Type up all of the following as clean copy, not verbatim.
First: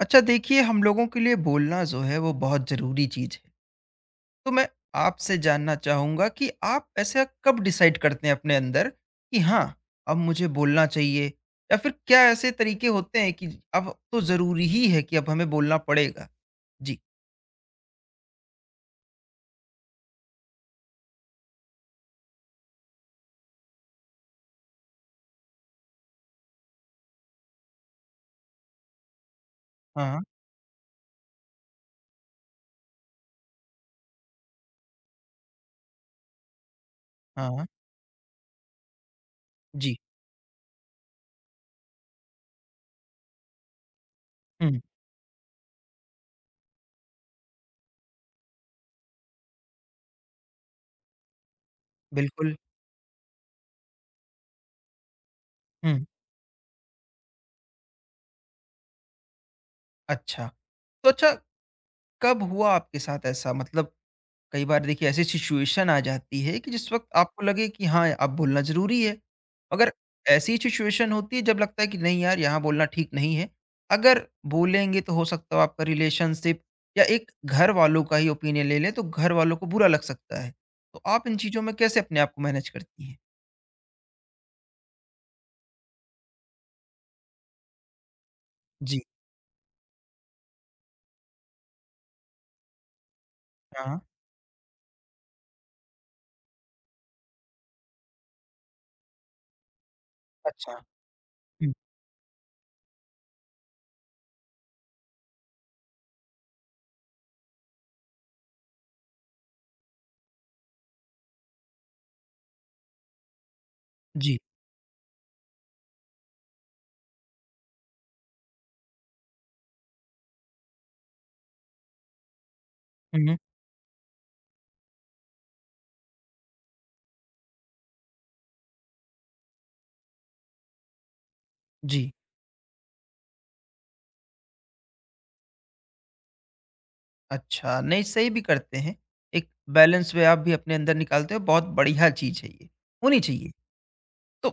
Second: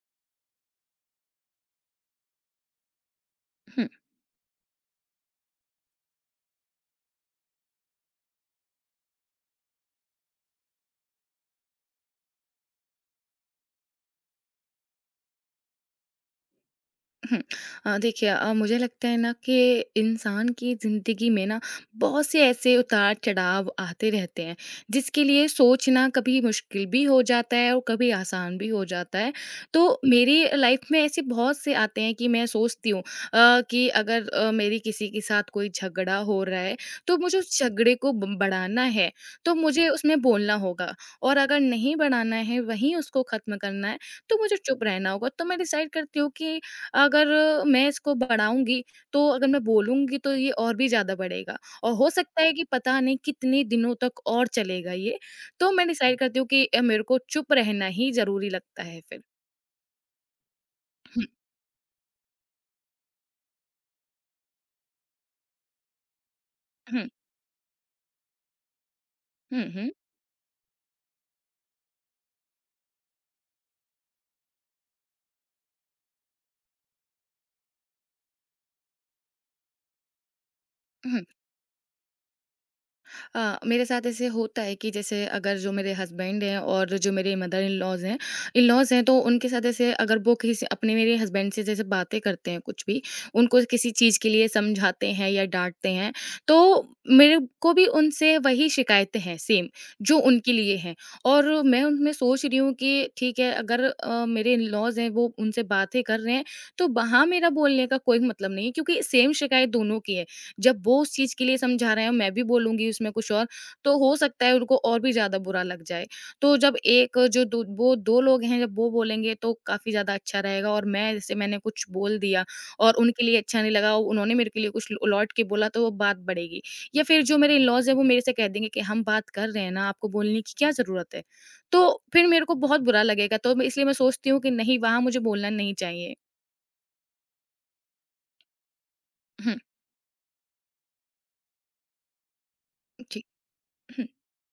अच्छा देखिए हम लोगों के लिए बोलना जो है वो बहुत ज़रूरी चीज़ है। हुँ, तो मैं आपसे जानना चाहूँगा कि आप ऐसा कब डिसाइड करते हैं अपने अंदर कि हाँ, अब मुझे बोलना चाहिए या फिर क्या ऐसे तरीके होते हैं कि अब तो ज़रूरी ही है कि अब हमें बोलना पड़ेगा? जी। हुँ। देखिए मुझे लगता है ना कि इंसान की ज़िंदगी में ना बहुत से ऐसे उतार-चढ़ाव आते रहते हैं, जिसके लिए सोचना कभी मुश्किल भी हो जाता है और कभी आसान भी हो जाता है। तो हाँ, मेरी लाइफ़ में ऐसे बहुत से आते हैं कि मैं सोचती हूँ कि अगर मेरी किसी के साथ कोई झगड़ा हो रहा है, तो मुझे उस हाँ। झगड़े को ब बढ़ाना है, तो मुझे जी। उसमें बोलना होगा और अगर नहीं बढ़ाना है, वहीं उसको ख़त्म करना है, तो मुझे हुँ, चुप रहना होगा। तो मैं डिसाइड करती हूँ कि अगर मैं इसको बढ़ाऊँगी, तो अगर मैं बोलूँगी तो ये और भी ज़्यादा बढ़ेगा और हो सकता है बिल्कुल। कि पता नहीं कितने दिनों तक और चलेगा ये। तो मैं हुँ, डिसाइड करती हूँ कि मेरे को चुप रहना ही ज़रूरी लगता है फिर। अच्छा। तो हुँ, अच्छा कब हुआ आपके साथ ऐसा मतलब कई बार देखिए ऐसी सिचुएशन आ जाती है कि जिस वक्त हुँ, आपको लगे कि हाँ अब बोलना जरूरी है, हुँ, हुँ, मगर ऐसी सिचुएशन होती है जब लगता है कि नहीं यार यहाँ बोलना ठीक नहीं है। अगर बोलेंगे तो हो सकता हो आपका रिलेशनशिप या एक घर वालों का ही ओपिनियन ले लें तो घर वालों को बुरा लग सकता है। तो हुँ। आप इन चीजों में कैसे अपने आप को मैनेज करती हैं? अ, मेरे साथ ऐसे होता है कि जैसे अगर जो मेरे हस्बैंड हैं और जो मेरे मदर इन लॉज़ हैं जी। तो उनके साथ ऐसे अगर वो किसी अपने मेरे हस्बैंड से जैसे बातें करते हैं कुछ भी, उनको किसी हाँ। चीज़ के लिए समझाते हैं या डाँटते हैं, तो मेरे को भी उनसे वही शिकायतें हैं सेम, जो उनके अच्छा। लिए हैं। और हम्म, मैं उनमें सोच रही हूँ कि ठीक है अगर मेरे इन लॉज़ हैं वो उनसे बातें कर रहे हैं, तो वहाँ मेरा बोलने का कोई मतलब नहीं है क्योंकि सेम शिकायत दोनों की है। जब वो उस चीज़ के लिए समझा रहे हैं, मैं भी बोलूँगी उसमें कुछ और, तो हो जी। सकता है उनको और भी ज़्यादा बुरा लग जाए। तो जब एक जो दो वो 2 लोग हैं, जब वो बोलेंगे तो काफ़ी ज़्यादा अच्छा रहेगा और मैं जैसे मैंने कुछ बोल दिया और उनके हम्म, लिए अच्छा नहीं लगा, उन्होंने मेरे के लिए कुछ ल लौट के बोला तो वो बात बढ़ेगी। या फिर जो मेरे इन-लॉज़ हैं, वो मेरे से कह देंगे कि हम बात कर रहे हैं ना, आपको बोलने की क्या ज़रूरत है? जी। तो फिर मेरे को बहुत बुरा लगेगा, तो मैं इसलिए मैं सोचती हूँ कि नहीं, वहाँ मुझे बोलना नहीं चाहिए। अच्छा, नहीं सही भी करते हैं। एक हुँ, बैलेंस वे आप भी अपने अंदर निकालते हो, बहुत बढ़िया चीज है ये, होनी जी। चाहिए। हुँ, तो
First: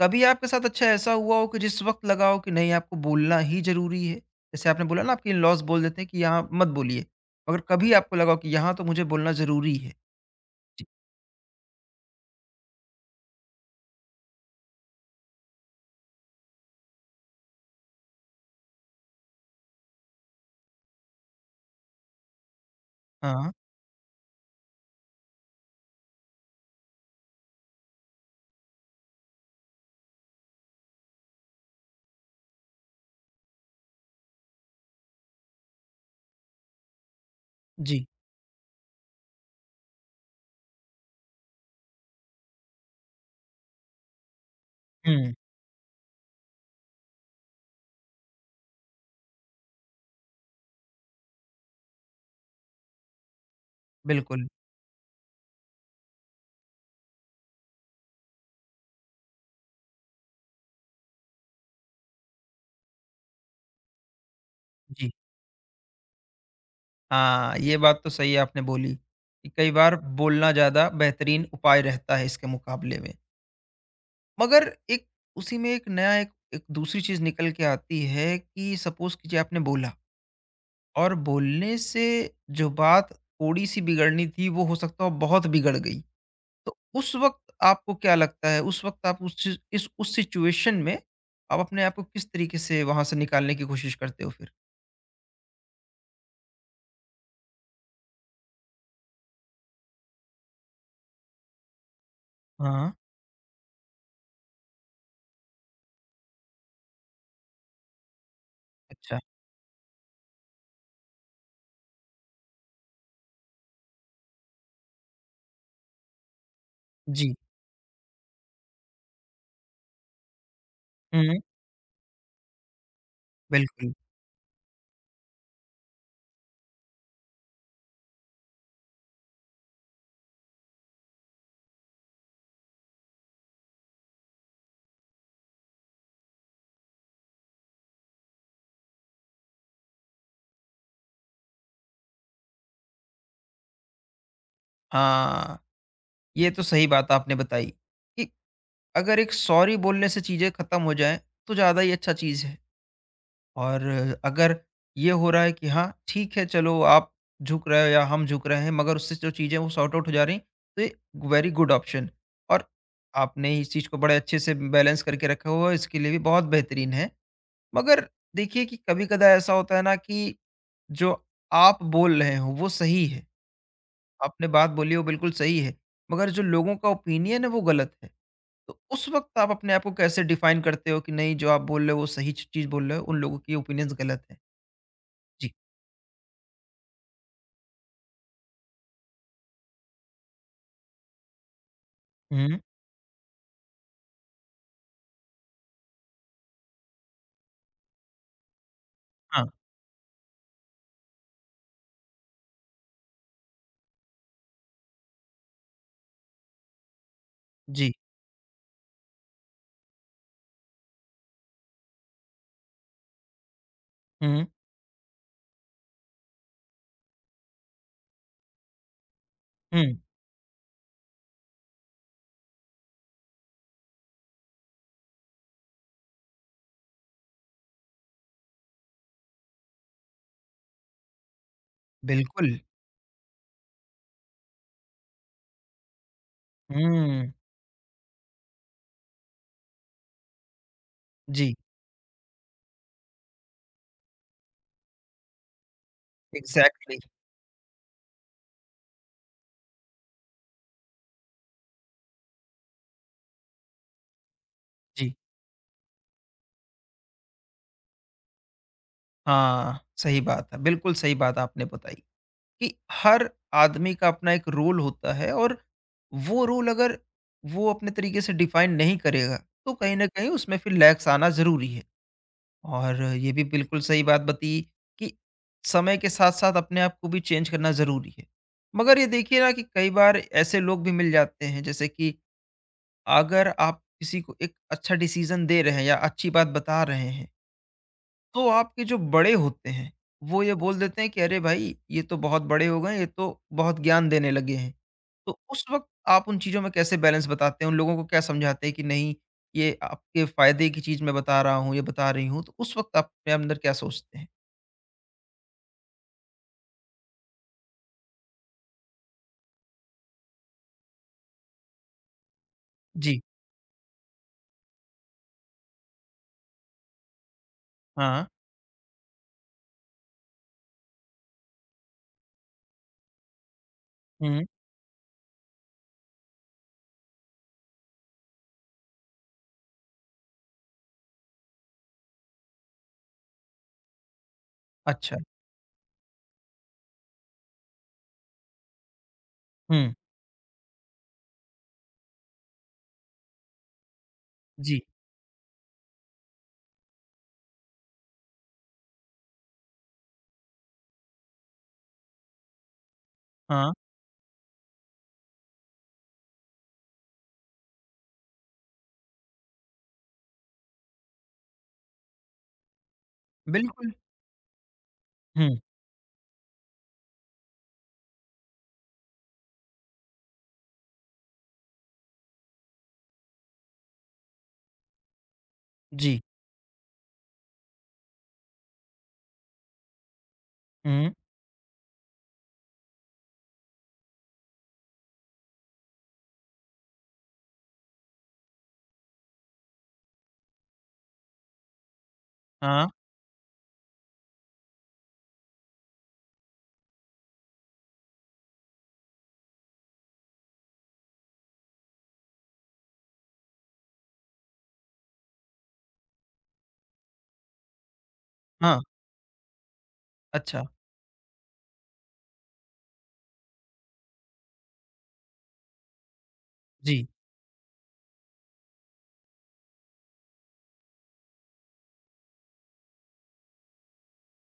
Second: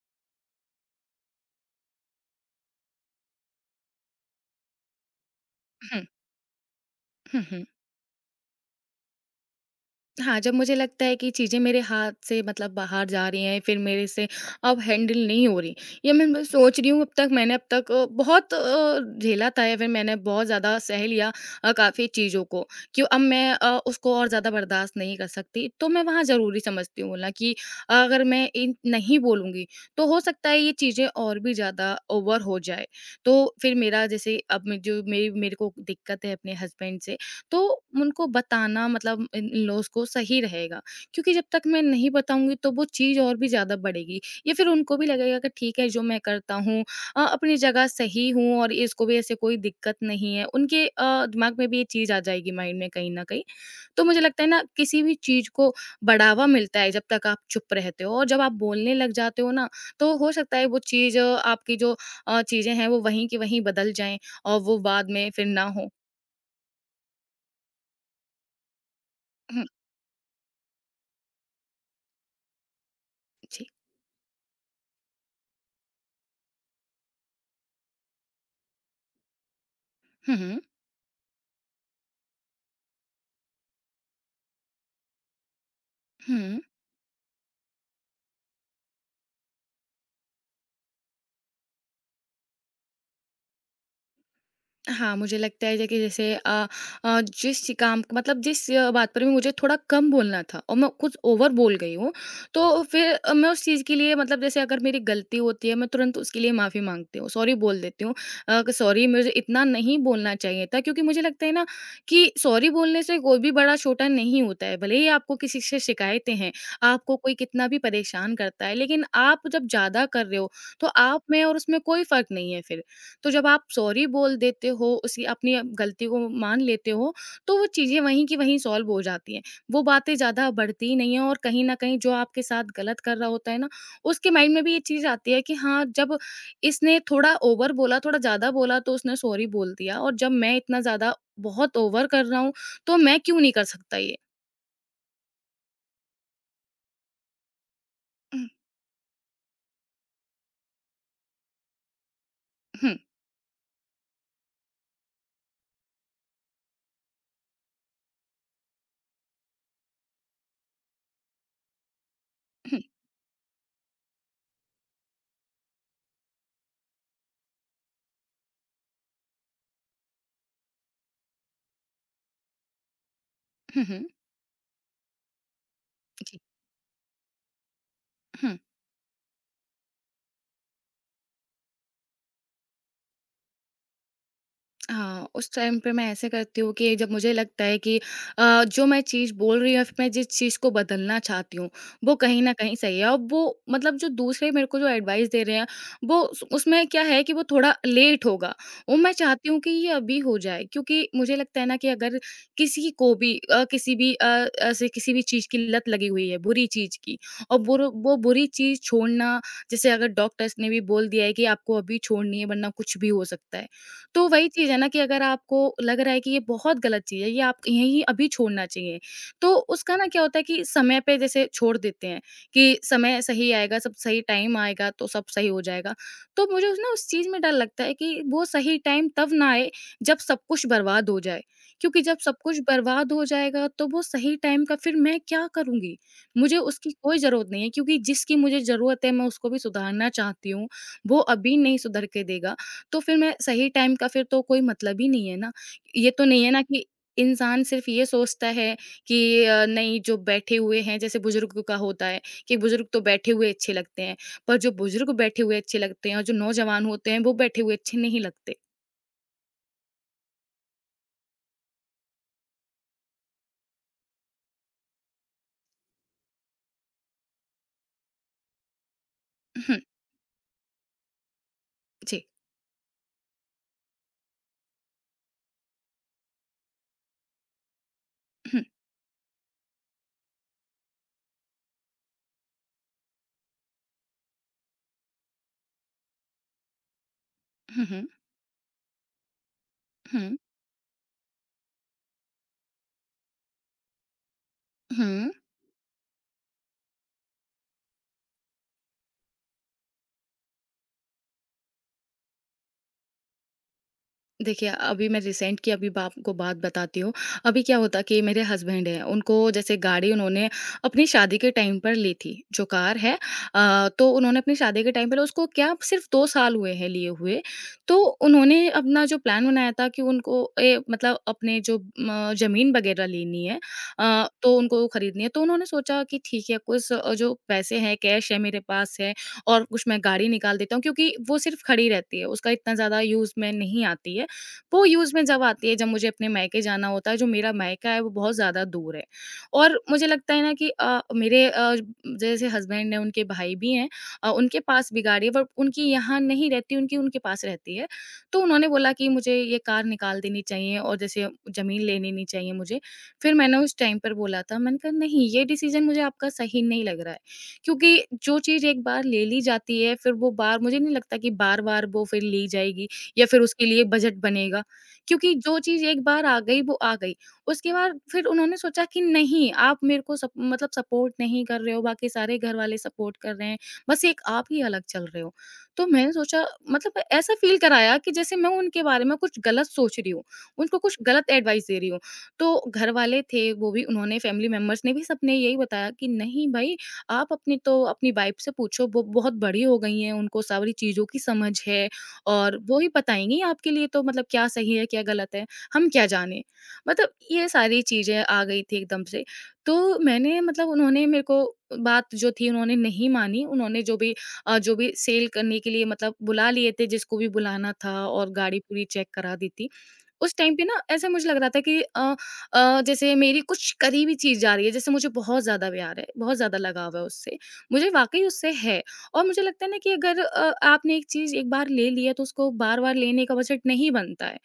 कभी आपके साथ अच्छा ऐसा हुआ हो कि जिस वक़्त लगा हो कि नहीं आपको बोलना ही ज़रूरी है? जैसे आपने बोला ना आपके इन-लॉज़ बोल हुँ, देते हैं कि यहाँ मत बोलिए, हुँ, मगर हुँ। कभी आपको लगा हो कि यहाँ तो मुझे बोलना ज़रूरी है? हाँ, जब मुझे जी। लगता है कि चीज़ें मेरे हाथ से मतलब बाहर जा रही हैं, फिर मेरे से अब हैंडल नहीं हो रही, या मैं सोच रही हूँ अब तक मैंने अब तक बहुत झेला था या फिर मैंने बहुत ज़्यादा सह लिया काफ़ी चीज़ों को कि अब हाँ। मैं उसको और ज़्यादा बर्दाश्त नहीं कर सकती। तो मैं वहाँ ज़रूरी समझती हूँ बोलना कि अगर मैं इन नहीं बोलूँगी, तो हो सकता है ये चीज़ें और भी ज़्यादा ओवर हो जाए। तो फिर मेरा जैसे अब मैं जो मेरी मेरे को दिक्कत है अपने हस्बैंड से तो जी। उनको बताना मतलब इन इन-लॉज़ को सही रहेगा क्योंकि जब तक मैं नहीं बताऊँगी तो वो चीज़ और भी ज़्यादा बढ़ेगी या फिर उनको भी हुँ, लगेगा कि ठीक है जो मैं करता हूँ अपनी जगह सही हूँ और इसको भी ऐसे कोई दिक्कत नहीं है। उनके दिमाग में भी ये चीज़ आ जाएगी माइंड में कहीं न कहीं। तो मुझे लगता बिल्कुल। है ना किसी भी चीज़ को बढ़ावा मिलता है जब तक आप चुप रहते हो और जब आप बोलने लग जाते हो ना तो हो सकता है वो चीज़ आपकी जो चीज़ें हैं वो वहीं की वहीं बदल जाएँ और वो जी। बाद में फिर ना हो। हाँ, ये बात तो सही आपने बोली कि हुँ, कई बार बोलना ज़्यादा बेहतरीन उपाय रहता है इसके मुकाबले में। जी। मगर एक उसी में एक नया एक एक दूसरी चीज़ निकल के आती है कि सपोज़ कीजिए आपने बोला हुँ, हुँ। और बोलने से जो बात थोड़ी-सी बिगड़नी थी, वो हो सकता है बहुत बिगड़ गई। हुँ। तो उस वक़्त आपको क्या लगता है, उस वक़्त आप उस चीज़ इस उस सिचुएशन में आप अपने आप को किस तरीके से वहाँ से निकालने की कोशिश करते हो फिर? हाँ, मुझे लगता है देखिए जैसे जिस काम मतलब जिस बात पर भी मुझे थोड़ा कम बोलना था और मैं कुछ ओवर बोल गई हूँ, तो हाँ, फिर मैं उस चीज़ के लिए मतलब जैसे अगर मेरी गलती होती है, मैं तुरंत उसके लिए माफ़ी माँगती हूँ, सॉरी बोल देती हूँ कि सॉरी अच्छा। मुझे इतना नहीं बोलना चाहिए था क्योंकि मुझे लगता है ना कि सॉरी बोलने से कोई भी बड़ा-छोटा नहीं होता है। भले ही आपको किसी से शिकायतें हैं, आपको जी। कोई कितना भी परेशान करता है, लेकिन आप जब ज़्यादा कर रहे हो, तो आप हुँ, में और उसमें कोई फ़र्क नहीं है फिर। तो जब आप बिल्कुल। सॉरी बोल देते हो, उसी अपनी गलती को मान लेते हो, तो वो चीज़ें वहीं की वहीं सॉल्व हो जाती हैं। वो बातें ज़्यादा बढ़ती ही नहीं हैं और कहीं न कहीं जो आपके साथ गलत कर रहा होता है ना, उसके माइंड में भी ये चीज़ आती है कि हाँ, जब इसने थोड़ा ओवर बोला, थोड़ा ज़्यादा बोला तो उसने सॉरी बोल दिया और जब मैं इतना ज़्यादा बहुत ओवर कर रहा हूँ, तो मैं क्यों नहीं कर सकता ये? हाँ, ये तो सही बात आपने बताई कि हुँ, अगर एक सॉरी बोलने से चीज़ें खत्म हो जाएँ, तो ज़्यादा ही अच्छा चीज़ है। हुँ, और अगर ये हो रहा है कि हाँ ठीक है चलो, आप झुक रहे हो या हम झुक रहे हैं, मगर उससे जो चीज़ें वो सॉर्ट आउट हो जा रही, तो ये वेरी गुड ऑप्शन। और हुँ, आपने इस चीज़ को बड़े अच्छे से बैलेंस करके रखा हुआ है, इसके लिए भी बहुत बेहतरीन है। मगर देखिए कि कभी कदा ऐसा होता है ना कि जो आप बोल रहे हो वो सही है, हुँ, हुँ, आपने बात बोली वो बिल्कुल सही है, मगर जी, जो लोगों का ओपिनियन है वो गलत है। हुँ। तो उस वक्त आप अपने आप को कैसे डिफाइन करते हो कि नहीं, जो आप बोल रहे हो वो सही चीज़ बोल रहे हो, उन लोगों की ओपिनियंस गलत है। हाँ, उस जी। टाइम पे मैं ऐसे करती हूँ कि जब मुझे लगता है कि जो मैं चीज़ बोल रही हूँ या फिर मैं जिस चीज़ को बदलना चाहती हूँ, वो कहीं न हुँ, कहीं सही है और वो मतलब जो दूसरे मेरे को जो एडवाइस दे रहे हैं, वो उस उसमें क्या है कि वो थोड़ा लेट होगा। वो मैं हाँ, चाहती हूँ कि ये अभी हो जाए क्योंकि मुझे लगता है ना कि अगर किसी को भी किसी भी ऐसे किसी भी चीज़ की लत लगी हुई है, बुरी चीज़ की और बुर जी। वो बुरी चीज़ छोड़ना जैसे अगर डॉक्टर्स ने भी बोल दिया है कि आपको अभी छोड़नी है वरना कुछ भी हो सकता है। तो हुँ, वही चीज़ है ना कि अगर आपको लग रहा है कि ये बहुत गलत चीज़ है, ये आप यहीं अभी छोड़ना चाहिए, तो उसका हुँ, ना क्या होता है कि समय पे जैसे छोड़ देते हैं कि समय सही आएगा, सब सही टाइम आएगा तो सब सही हो जाएगा। तो मुझे उस चीज़ में डर लगता है कि वो सही टाइम तब ना आए जब सब कुछ बर्बाद हो जाए, क्योंकि जब सब बिल्कुल। कुछ बर्बाद हो जाएगा तो वो सही टाइम का फिर मैं क्या करूँगी? मुझे उसकी कोई हुँ, ज़रूरत नहीं है क्योंकि जिसकी मुझे ज़रूरत है मैं उसको भी सुधारना चाहती हूँ, वो जी, अभी नहीं सुधर के देगा। तो फिर मैं सही टाइम का फिर तो कोई मतलब ही नहीं है ना। ये तो नहीं है ना कि एग्ज़ैक्टली, इंसान सिर्फ़ ये सोचता है कि नहीं जो बैठे हुए हैं जैसे बुज़ुर्ग का होता है कि बुज़ुर्ग तो बैठे हुए अच्छे लगते हैं, पर जो बुज़ुर्ग जी। बैठे हुए अच्छे लगते हैं और जो नौजवान होते हैं वो बैठे हुए अच्छे नहीं लगते। हाँ, सही बात है, बिल्कुल सही बात आपने बताई कि हर आदमी का अपना एक रोल होता है, और वो रोल अगर वो अपने तरीके से डिफ़ाइन नहीं करेगा, तो हम्म, कहीं न कहीं उसमें फिर लैग्स आना ज़रूरी है। जी। और ये भी बिल्कुल सही बात बताई कि समय के साथ-साथ अपने आप को भी चेंज करना ज़रूरी है। हुँ, मगर ये देखिए ना कि कई बार ऐसे लोग भी मिल जाते हैं जैसे कि अगर आप किसी को एक अच्छा डिसीजन दे रहे हैं या अच्छी बात बता रहे हैं, हुँ, हुँ, तो आपके जो बड़े होते हैं, हुँ, वो ये बोल देते हैं कि अरे भाई! ये तो बहुत बड़े हो गए, ये तो बहुत ज्ञान देने लगे हैं। हुँ। तो उस वक़्त आप उन चीज़ों में कैसे बैलेंस बताते हैं? उन लोगों को क्या समझाते हैं कि नहीं, ये आपके फ़ायदे की चीज़ मैं बता रहा हूँ, ये बता रही हूँ? तो उस वक़्त आप अपने अंदर क्या सोचते हैं? देखिए, अभी मैं रिसेंट की अभी बा आपको बात बताती हूँ। अभी क्या होता कि मेरे हस्बैंड हैं, उनको जैसे गाड़ी उन्होंने अपनी शादी के टाइम पर ली थी, जो कार है जी। तो उन्होंने अपनी शादी के टाइम पर उसको क्या सिर्फ़ 2 साल हुए हैं लिए हुए। तो हाँ। उन्होंने अपना जो प्लान बनाया था कि उनको ए मतलब अपने जो म ज़मीन वग़ैरह लेनी है हुँ। तो उनको खरीदनी है। तो उन्होंने सोचा कि ठीक है, कुछ जो पैसे हैं, कैश है मेरे पास है और कुछ मैं गाड़ी निकाल देता हूँ क्योंकि वो सिर्फ़ खड़ी रहती है, उसका इतना ज़्यादा यूज़ में नहीं आती है। वो यूज़ अच्छा। में जब आती है जब मुझे अपने मायके जाना होता है, जो मेरा मायका है वो बहुत ज़्यादा दूर है। और हुँ। मुझे लगता है ना कि मेरे जैसे हस्बैंड हैं उनके भाई भी हैं उनके जी। पास भी गाड़ी है बट उनकी यहाँ नहीं रहती, उनकी उनके पास रहती है। तो उन्होंने बोला कि मुझे ये कार निकाल देनी चाहिए और जैसे ज़मीन ले लेनी चाहिए मुझे। फिर मैंने हाँ। उस टाइम पर बोला था मैंने कहा नहीं ये डिसीज़न मुझे आपका सही नहीं लग रहा है। क्योंकि जो चीज़ एक बार ले ली जाती है फिर वो बार मुझे नहीं लगता कि बार-बार वो फिर ली जाएगी या फिर उसके लिए बिल्कुल। बजट बनेगा। क्योंकि जो हुँ। चीज़ एक बार आ गई वो आ गई। उसके बाद फिर उन्होंने सोचा कि नहीं आप मेरे को सप मतलब सपोर्ट नहीं कर रहे हो, बाकी सारे घर वाले सपोर्ट कर रहे हैं, बस एक आप ही अलग चल रहे हो। तो मैंने जी। सोचा मतलब ऐसा फ़ील कराया कि जैसे मैं उनके बारे में कुछ गलत सोच रही हूँ, उनको कुछ हुँ। गलत एडवाइस दे रही हूँ। तो घर वाले थे वो भी उन्होंने फैमिली मेंबर्स ने भी सबने यही बताया कि नहीं भाई आप अपनी तो अपनी वाइफ से पूछो वो बहुत बड़ी हो गई हैं, उनको सारी चीज़ों की समझ है। और वो ही हाँ। बताएँगी आपके लिए तो मतलब क्या सही है, क्या गलत है, हम क्या जानें। मतलब ये सारी चीज़ें आ गई थी एकदम से। तो मैंने मतलब उन्होंने मेरे को बात जो थी उन्होंने नहीं मानी। उन्होंने जो भी जो भी सेल करने के लिए मतलब बुला लिए थे जिसको भी बुलाना था और गाड़ी हाँ। पूरी चेक करा दी थी। उस टाइम अच्छा। पे ना ऐसा मुझे लग रहा था कि जैसे मेरी कुछ करीबी चीज़ जा रही है, जैसे मुझे बहुत ज़्यादा प्यार है, बहुत ज़्यादा लगाव है जी। उससे। मुझे वाक़ई उससे है। और मुझे लगता है ना कि अगर आपने एक चीज़ एक बार ले ली है, तो उसको बार-बार लेने का बजट नहीं बनता है।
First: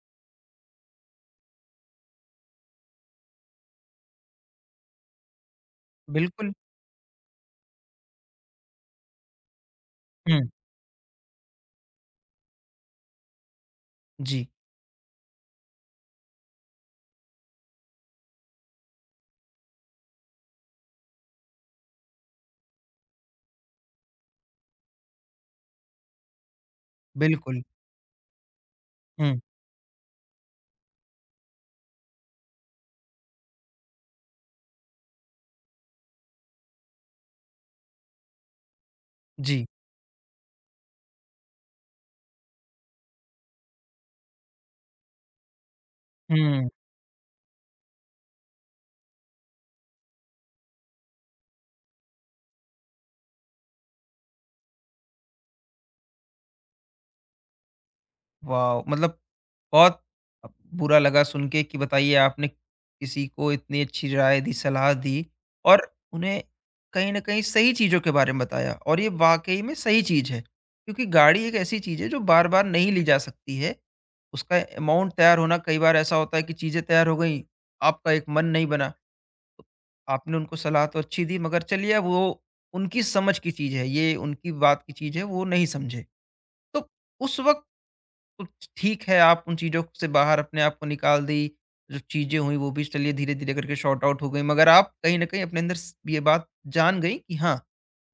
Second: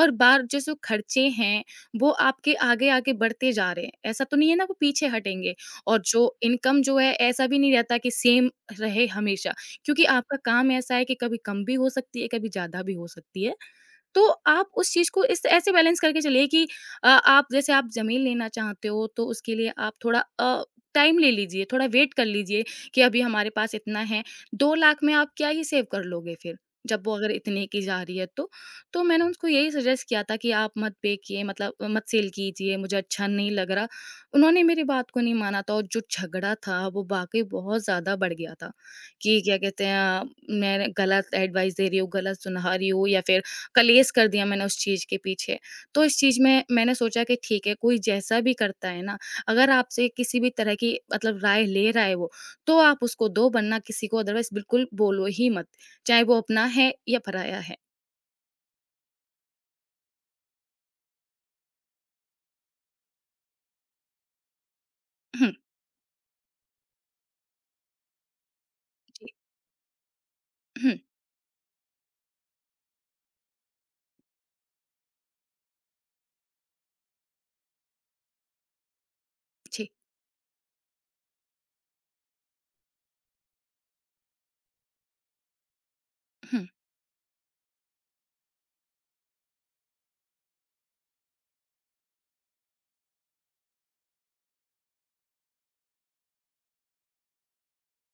और बार जैसे खर्चे हैं, वो आपके आगे-आगे बढ़ते जा रहे हैं। ऐसा तो नहीं है ना वो पीछे हटेंगे। और जो बिल्कुल। इनकम जो है, ऐसा भी नहीं रहता कि सेम रहे हमेशा, क्योंकि आपका हुँ। काम ऐसा है कि कभी कम भी हो सकती है, कभी ज़्यादा भी हो सकती है। तो जी, आप उस चीज़ को इस ऐसे बैलेंस करके चलिए कि आप जैसे आप ज़मीन लेना चाहते हो, तो उसके लिए आप थोड़ा टाइम ले लीजिए, थोड़ा वेट कर लीजिए कि अभी हमारे पास इतना है, 2 लाख में आप क्या ही सेव कर लोगे फिर? जब वो अगर बिल्कुल। इतने की जा रही है तो। तो मैंने हुँ, उनको यही सजेस्ट किया था कि आप मत पे किए मतलब मत सेल कीजिए, मुझे अच्छा नहीं लग रहा। उन्होंने मेरी बात को नहीं माना था, और जो झगड़ा था वो वाक़ई बहुत ज़्यादा बढ़ गया था कि क्या जी। कहते हैं मैं गलत एडवाइस दे रही हूँ, गलत सुना रही हूँ, या फिर कलेश कर दिया मैंने उस चीज़ के पीछे। तो इस चीज़ में हुँ, मैंने सोचा कि ठीक है, कोई जैसा भी करता है ना, अगर आपसे किसी भी तरह की मतलब राय ले रहा है वो, तो आप उसको दो, वरना किसी को अदरवाइज़ बिल्कुल बोलो ही मत, चाहे वो अपना है या पराया है। वॉव! मतलब बहुत अ, बुरा लगा सुन के कि बताइए आपने किसी को इतनी अच्छी राय दी, सलाह दी, हम्म, और उन्हें कहीं न कहीं सही चीज़ों के बारे में बताया, और ये जी। वाक़ई में सही चीज़ है। हम्म, क्योंकि गाड़ी एक ऐसी चीज़ है जो बार-बार नहीं ली जा सकती है। उसका अमाउंट तैयार होना, कई बार ऐसा होता है कि चीज़ें तैयार हो गईं, आपका एक मन नहीं बना। तो जी। आपने उनको सलाह तो अच्छी दी, मगर चलिए अब वो उनकी समझ की चीज़ है, ये उनकी बात की चीज़ है, वो नहीं समझे। हम्म, तो उस वक़्त कुछ ठीक है, आप उन चीज़ों से बाहर अपने आप को निकाल दी, जो चीज़ें हुईं वो भी चलिए धीरे-धीरे करके सॉर्ट आउट हो गई, मगर आप कहीं न कहीं अपने अंदर स ये बात जान गई कि हाँ,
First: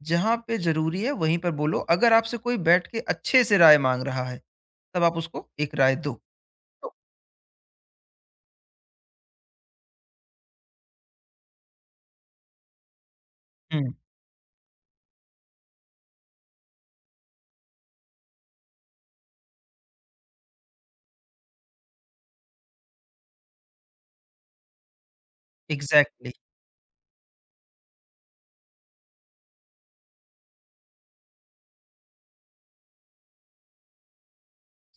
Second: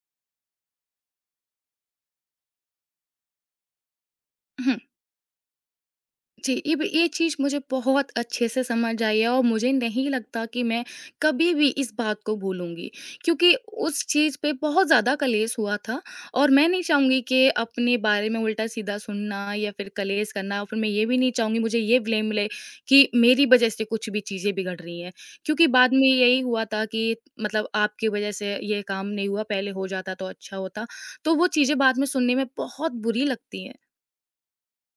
जहाँ पे ज़रूरी है वहीं पर बोलो, अगर आपसे कोई बैठ के अच्छे से राय माँग रहा है, हम्म। तब आप उसको एक राय दो। जी, ये ब तो ये चीज़ मुझे बहुत अच्छे से समझ आई है, और मुझे नहीं लगता कि मैं कभी भी इस बात को भूलूँगी, क्योंकि हुँ, उस चीज़ पे बहुत ज़्यादा कलेश हुआ था। और मैं नहीं चाहूँगी कि अपने बारे में उल्टा-सीधा सुनना या फिर कलेश करना, और फिर मैं ये भी नहीं चाहूँगी मुझे ये ब्लेम मिले कि मेरी वज़ह से कुछ भी चीज़ें बिगड़ रही हैं। क्योंकि बाद में एग्ज़ैक्टली। यही हुआ था कि मतलब आपकी वज़ह से ये काम नहीं हुआ, पहले हो जाता तो अच्छा होता। तो वो चीज़ें बाद में सुनने में बहुत बुरी लगती हैं।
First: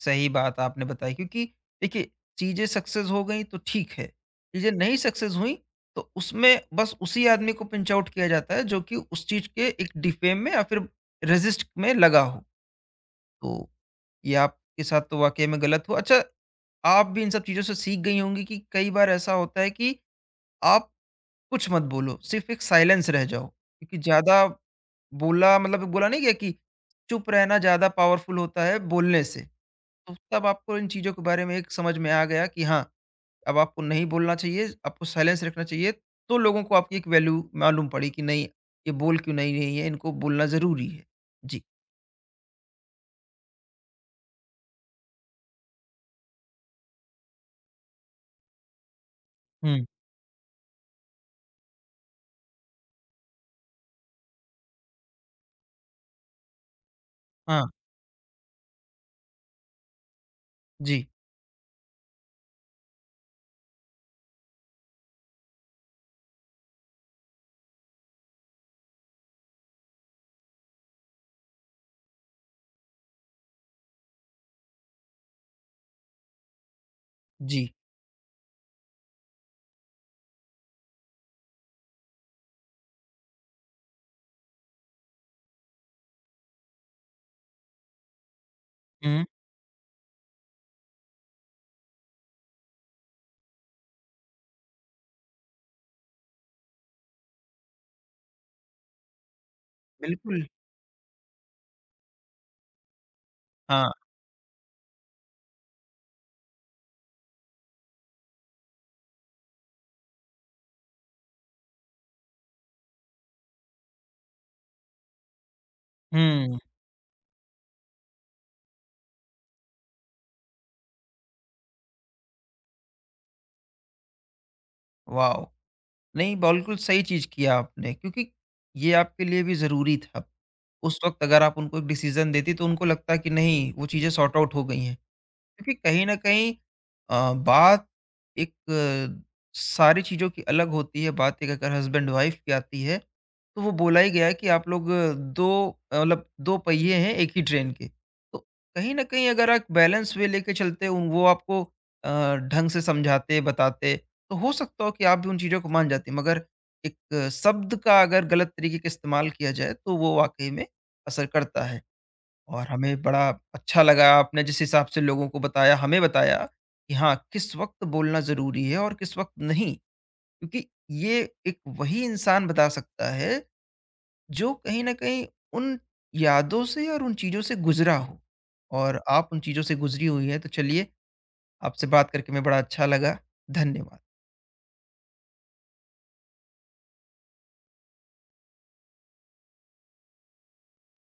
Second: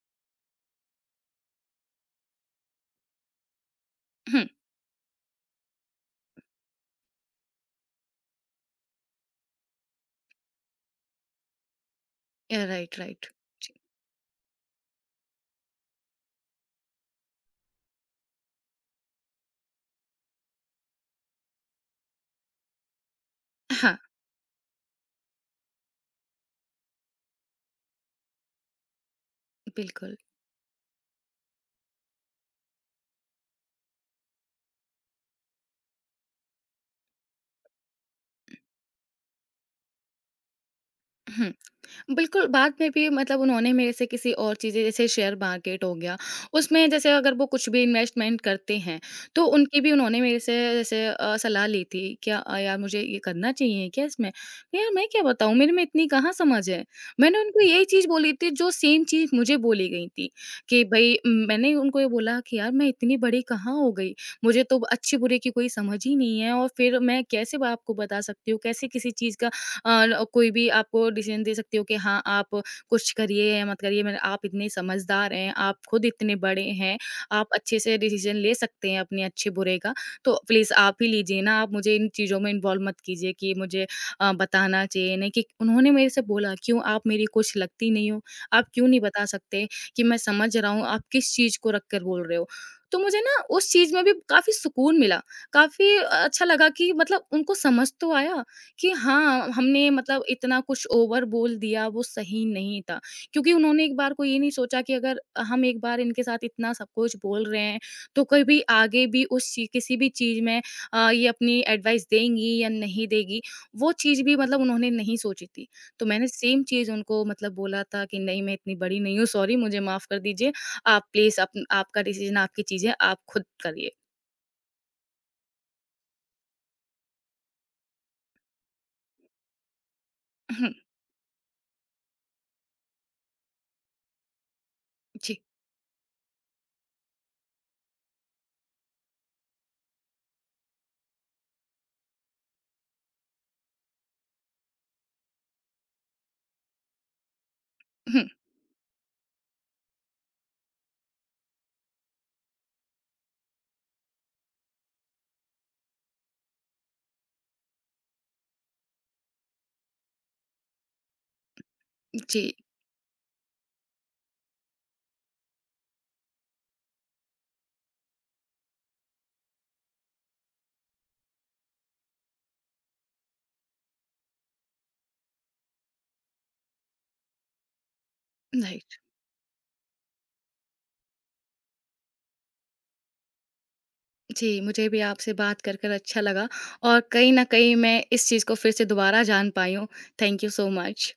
सही बात आपने बताई, क्योंकि देखिए, चीजें सक्सेस हो गई तो ठीक है, हुँ, चीजें नहीं सक्सेस हुई तो उसमें बस उसी आदमी को पिंच आउट किया जाता है जो कि उस चीज के एक डिफेम में या फिर रेजिस्ट में लगा हो। Right, right. तो जी, ये आपके साथ तो वाकई में गलत हुआ। अच्छा, आप भी इन सब चीजों से सीख गई होंगी कि कई बार ऐसा होता है कि आप कुछ मत बोलो, सिर्फ एक साइलेंस रह जाओ, क्योंकि हाँ। ज्यादा बोला मतलब बोला नहीं गया, कि चुप रहना ज्यादा पावरफुल होता है बोलने से। तो बिल्कुल। तब आपको इन चीज़ों के बारे में एक समझ में आ गया कि हाँ, अब आपको नहीं बोलना चाहिए, आपको साइलेंस रखना चाहिए, तो लोगों को आपकी एक वैल्यू मालूम पड़ी कि नहीं, ये बोल क्यों नहीं रही है, इनको बोलना ज़रूरी है। जी। बिल्कुल। बाद में भी मतलब उन्होंने मेरे से किसी और चीज़ें जैसे शेयर मार्केट हो गया, उसमें जैसे अगर वो कुछ भी इन्वेस्टमेंट करते हैं, तो उनकी हुँ। भी उन्होंने मेरे से जैसे सलाह ली थी, क्या यार मुझे ये करना चाहिए क्या इसमें? तो यार, मैं क्या बताऊँ, मेरे में इतनी कहाँ समझ है। मैंने हाँ, उनको यही चीज़ बोली थी जो सेम चीज़ मुझे बोली गई थी कि जी, भई, मैंने उनको ये बोला कि यार मैं इतनी बड़ी कहाँ हो गई? मुझे तो अच्छी-बुरे की कोई समझ ही नहीं है, और फिर मैं कैसे ब आपको बता सकती हूँ, कैसे किसी चीज़ का अ, ल कोई भी आपको डिसीजन दे सकती हो कि हाँ, आप कुछ करिए या मत करिए। मगर आप इतने समझदार हैं, आप खुद इतने बड़े हैं, आप जी। अच्छे से डिसीजन ले सकते हैं अपने अच्छे-बुरे का। तो प्लीज़ आप ही लीजिए ना, आप मुझे इन चीज़ों में इन्वॉल्व मत कीजिए कि मुझे बताना चाहिए नहीं, कि उन्होंने मेरे से बोला, "क्यों आप मेरी कुछ लगती नहीं हो? आप क्यों नहीं हुँ। बता सकते कि मैं समझ रहा हूँ, आप किस चीज़ को रख कर बोल रहे हो?" तो मुझे ना उस चीज़ में भी काफ़ी सुकून मिला। काफ़ी अच्छा लगा कि मतलब उनको समझ तो आया कि हाँ, हमने मतलब बिल्कुल, इतना कुछ ओवर बोल दिया, वो सही नहीं था। क्योंकि उन्होंने हाँ। एक बार को ये नहीं सोचा कि अगर हम एक बार इनके साथ इतना सब कुछ बोल रहे हैं, तो कभी आगे भी उस ची किसी भी चीज़ में ये अपनी एडवाइस देंगी या नहीं देगी, वो चीज़ भी मतलब उन्होंने नहीं सोची थी। तो मैंने हुँ। सेम चीज़ उनको मतलब बोला था कि नहीं, मैं इतनी बड़ी नहीं हूँ, सॉरी मुझे माफ़ कर दीजिए। आप प्लीज़ आप आपका डिसीज़न, आपकी चीज़ें आप खुद करिए। वॉव! नहीं, बिल्कुल सही चीज़ किया आपने, क्योंकि ये आपके लिए भी ज़रूरी था। हम्म, उस वक़्त अगर आप उनको एक डिसीज़न देती, तो उनको लगता कि नहीं, वो चीज़ें सॉर्ट आउट हो गई हैं। जी। क्योंकि कहीं न कहीं बात एक अ, सारी चीज़ों की अलग होती है, बात एक अगर हस्बैंड-वाइफ की आती है, तो वो बोला ही गया है कि आप लोग 2 2 पहिए हैं एक ही ट्रेन के। हम्म, तो कहीं न कहीं अगर आप बैलेंस वे लेके चलते उन वो आपको ढंग से समझाते, बताते, तो हो सकता हो कि आप भी उन चीज़ों को मान जाती। मगर एक शब्द का अगर गलत तरीके का इस्तेमाल किया जाए, तो वो वाक़ई में असर करता है। जी, और हमें बड़ा अच्छा लगा आपने जिस हिसाब से लोगों को बताया, हमें बताया कि हाँ, किस वक़्त बोलना ज़रूरी है और किस वक़्त नहीं। क्योंकि ये एक वही इंसान बता सकता है जो कहीं न कहीं उन यादों से और उन चीज़ों से गुज़रा हो, नहीं। और आप उन चीज़ों से गुज़री हुई हैं। तो चलिए, आपसे बात करके मैं बड़ा अच्छा लगा। धन्यवाद। जी, मुझे भी आपसे बात कर कर अच्छा लगा, और कहीं न कहीं मैं इस चीज़ को फिर से दोबारा जान पाई हूँ। Thank you so much.